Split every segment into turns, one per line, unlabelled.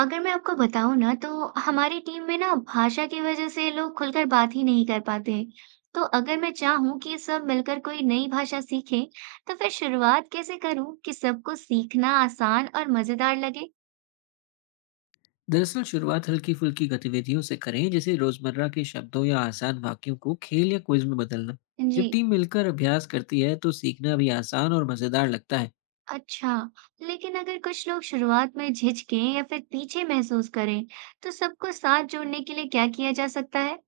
अगर मैं आपको बताऊँ ना तो हमारी टीम में ना भाषा की वजह से लोग खुलकर बात ही नहीं कर पाते। तो अगर मैं चाहूँ कि सब मिलकर कोई नई भाषा सीखें, तो फिर शुरुआत कैसे करूँ कि सबको सीखना आसान और मजेदार लगे?
दरअसल शुरुआत हल्की फुल्की गतिविधियों से करें जैसे रोजमर्रा के शब्दों या आसान वाक्यों को खेल या क्विज में बदलना। जब
जी।
टीम मिलकर अभ्यास करती है तो सीखना भी आसान और मजेदार लगता है।
अच्छा। लेकिन अगर कुछ लोग शुरुआत में झिझकें या फिर पीछे महसूस करें, तो सबको साथ जोड़ने के लिए क्या किया जा सकता है?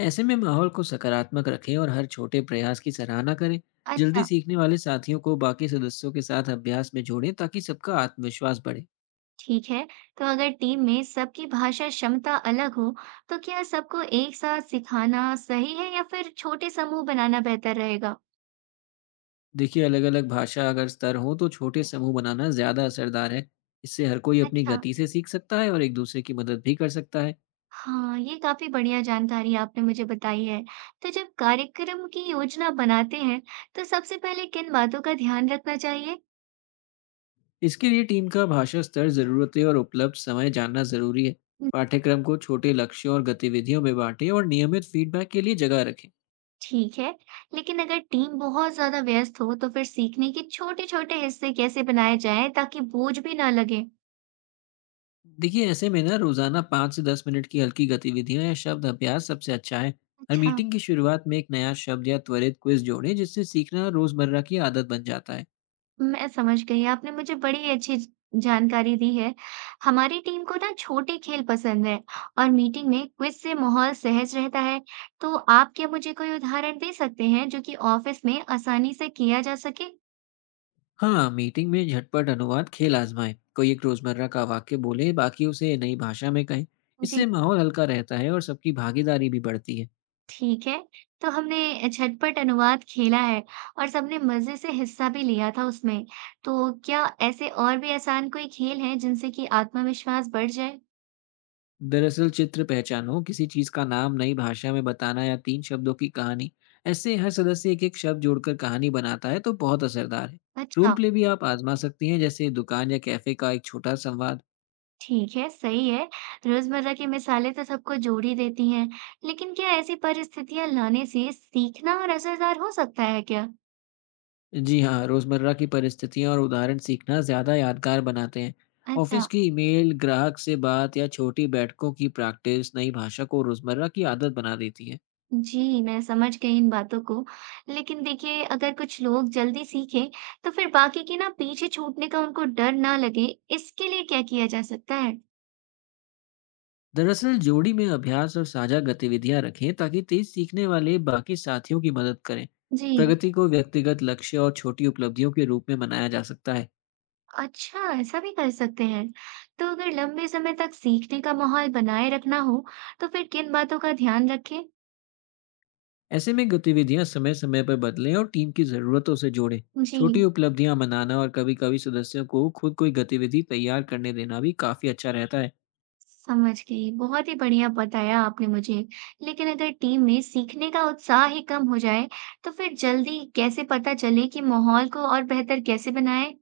ऐसे में माहौल को सकारात्मक रखें और हर छोटे प्रयास की सराहना करें। जल्दी
अच्छा।
सीखने वाले साथियों को बाकी सदस्यों के साथ अभ्यास में जोड़ें ताकि सबका आत्मविश्वास बढ़े।
ठीक है। तो अगर टीम में सबकी भाषा क्षमता अलग हो तो क्या सबको एक साथ सिखाना सही है या फिर छोटे समूह बनाना बेहतर रहेगा?
देखिए अलग अलग भाषा अगर स्तर हो तो छोटे समूह बनाना ज्यादा असरदार है। इससे हर कोई अपनी
अच्छा।
गति से सीख सकता है और एक दूसरे की मदद भी कर सकता है।
हाँ, ये काफी बढ़िया जानकारी आपने मुझे बताई है। तो जब कार्यक्रम की योजना बनाते हैं तो सबसे पहले किन बातों का ध्यान रखना चाहिए?
इसके लिए टीम का भाषा स्तर, ज़रूरतें और उपलब्ध समय जानना ज़रूरी है। पाठ्यक्रम को छोटे लक्ष्यों और गतिविधियों में बांटें और नियमित फीडबैक के लिए जगह रखें।
ठीक है। लेकिन अगर टीम बहुत ज्यादा व्यस्त हो तो फिर सीखने के छोटे छोटे हिस्से कैसे बनाए जाएं ताकि बोझ भी ना लगे?
देखिए, ऐसे में ना रोज़ाना 5 से 10 मिनट की हल्की गतिविधियां या शब्द अभ्यास सबसे अच्छा है। हर
अच्छा।
मीटिंग की शुरुआत में एक नया शब्द या त्वरित क्विज जोड़ें, जिससे सीखना रोज़मर्रा की आदत बन जाता है।
मैं समझ गई। आपने मुझे बड़ी अच्छी ज जानकारी दी है। हमारी टीम को ना छोटे खेल पसंद हैं और मीटिंग में क्विज़ से माहौल सहज रहता है। तो आप क्या मुझे कोई उदाहरण दे सकते हैं जो कि ऑफ़िस में आसानी से किया जा सके?
हाँ, मीटिंग में झटपट अनुवाद खेल आजमाएं। कोई एक रोज़मर्रा का वाक्य बोले, बाकी उसे नई भाषा में कहें।
जी,
इससे माहौल हल्का रहता है और सबकी भागीदारी भी बढ़ती है।
ठीक है। तो हमने झटपट अनुवाद खेला है और सबने मज़े से हिस्सा भी लिया था उसमें। तो क्या ऐसे और भी आसान कोई खेल हैं जिनसे कि आत्मविश्वास बढ़ जाए?
दरअसल चित्र पहचानो किसी चीज का नाम नई भाषा में बताना या तीन शब्दों की कहानी। ऐसे हर सदस्य एक एक शब्द जोड़कर कहानी बनाता है तो बहुत असरदार है। रोल
अच्छा।
प्ले भी आप आजमा सकती हैं जैसे दुकान या कैफे का एक छोटा संवाद।
ठीक है, सही है। रोज़मर्रा की मिसालें तो सबको जोड़ ही देती हैं, लेकिन क्या ऐसी परिस्थितियाँ लाने से सीखना और असरदार हो सकता है क्या?
जी हाँ, रोजमर्रा की परिस्थितियां और उदाहरण सीखना ज्यादा यादगार बनाते हैं।
अच्छा।
ऑफिस की ईमेल, ग्राहक से बात या छोटी बैठकों की प्रैक्टिस नई भाषा को रोजमर्रा की आदत बना देती है।
जी, मैं समझ गई इन बातों को। लेकिन देखिए, अगर कुछ लोग जल्दी सीखें, तो फिर बाकी के ना पीछे छूटने का उनको डर ना लगे, इसके लिए क्या किया जा सकता है?
दरअसल जोड़ी में अभ्यास और साझा गतिविधियां रखें ताकि तेज सीखने वाले बाकी साथियों की मदद करें।
जी।
प्रगति को व्यक्तिगत लक्ष्य और छोटी उपलब्धियों के रूप में मनाया जा सकता है।
अच्छा, ऐसा भी कर सकते हैं। तो अगर लंबे समय तक सीखने का माहौल बनाए रखना हो, तो फिर किन बातों का ध्यान रखें?
ऐसे में गतिविधियां समय समय पर बदलें और टीम की ज़रूरतों से जोड़ें।
जी।
छोटी उपलब्धियां मनाना और कभी कभी सदस्यों को खुद कोई गतिविधि तैयार करने देना भी काफ़ी अच्छा रहता है।
समझ गई। बहुत ही बढ़िया बताया आपने मुझे। लेकिन अगर टीम में सीखने का उत्साह ही कम हो जाए, तो फिर जल्दी कैसे पता चले कि माहौल को और बेहतर कैसे बनाएं?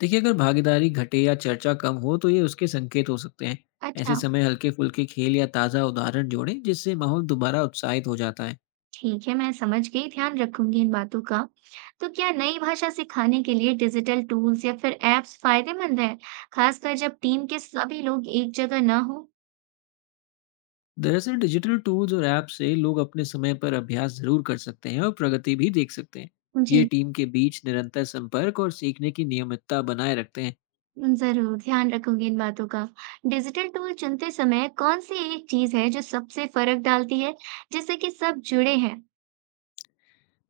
देखिए अगर भागीदारी घटे या चर्चा कम हो तो ये उसके संकेत हो सकते हैं।
अच्छा।
ऐसे समय हल्के फुल्के खेल या ताज़ा उदाहरण जोड़ें जिससे माहौल दोबारा उत्साहित हो जाता है।
ठीक है, मैं समझ गई, ध्यान रखूंगी इन बातों का। तो क्या नई भाषा सिखाने के लिए डिजिटल टूल्स या फिर ऐप्स फायदेमंद हैं, खासकर जब टीम के सभी लोग एक जगह ना हो?
दरअसल डिजिटल टूल्स और ऐप से लोग अपने समय पर अभ्यास जरूर कर सकते हैं और प्रगति भी देख सकते हैं। ये
जी।
टीम के बीच निरंतर संपर्क और सीखने की नियमितता बनाए रखते हैं।
जरूर ध्यान रखूंगी इन बातों का। डिजिटल टूल चुनते समय कौन सी एक चीज है जो सबसे फर्क डालती है, जिससे कि सब जुड़े हैं?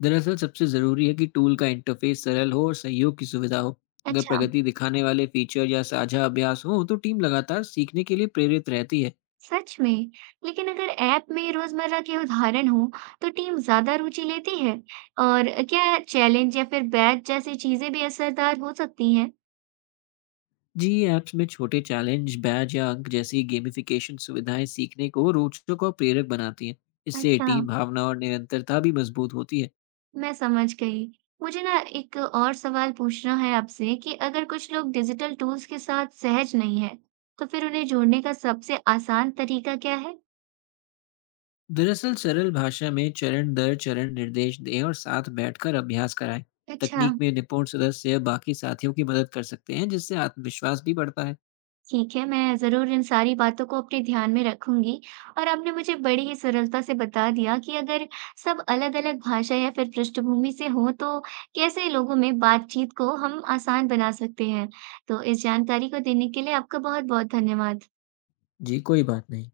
दरअसल सबसे ज़रूरी है कि टूल का इंटरफेस सरल हो और सहयोग की सुविधा हो। अगर
अच्छा,
प्रगति दिखाने वाले फीचर या साझा अभ्यास हो तो टीम लगातार सीखने के लिए प्रेरित रहती है।
सच में। लेकिन अगर ऐप में रोजमर्रा के उदाहरण हो, तो टीम ज्यादा रुचि लेती है। और क्या चैलेंज या फिर बैच जैसी चीजें भी असरदार हो सकती हैं?
जी, ऐप्स में छोटे चैलेंज, बैज या अंक जैसी गेमिफिकेशन सुविधाएं सीखने को रोचक और प्रेरक बनाती हैं। इससे
अच्छा।
टीम भावना और निरंतरता भी मजबूत होती है।
मैं समझ गई। मुझे ना एक और सवाल पूछना है आपसे कि अगर कुछ लोग डिजिटल टूल्स के साथ सहज नहीं है, तो फिर उन्हें जोड़ने का सबसे आसान तरीका क्या है?
दरअसल सरल भाषा में चरण दर चरण निर्देश दें और साथ बैठकर अभ्यास कराएं।
अच्छा,
तकनीक में निपुण सदस्य बाकी साथियों की मदद कर सकते हैं जिससे आत्मविश्वास भी बढ़ता है।
ठीक है, मैं ज़रूर इन सारी बातों को अपने ध्यान में रखूंगी और आपने मुझे बड़ी ही सरलता से बता दिया कि अगर सब अलग-अलग भाषा या फिर पृष्ठभूमि से हो, तो कैसे लोगों में बातचीत को हम आसान बना सकते हैं। तो इस जानकारी को देने के लिए आपका बहुत-बहुत धन्यवाद।
जी, कोई बात नहीं।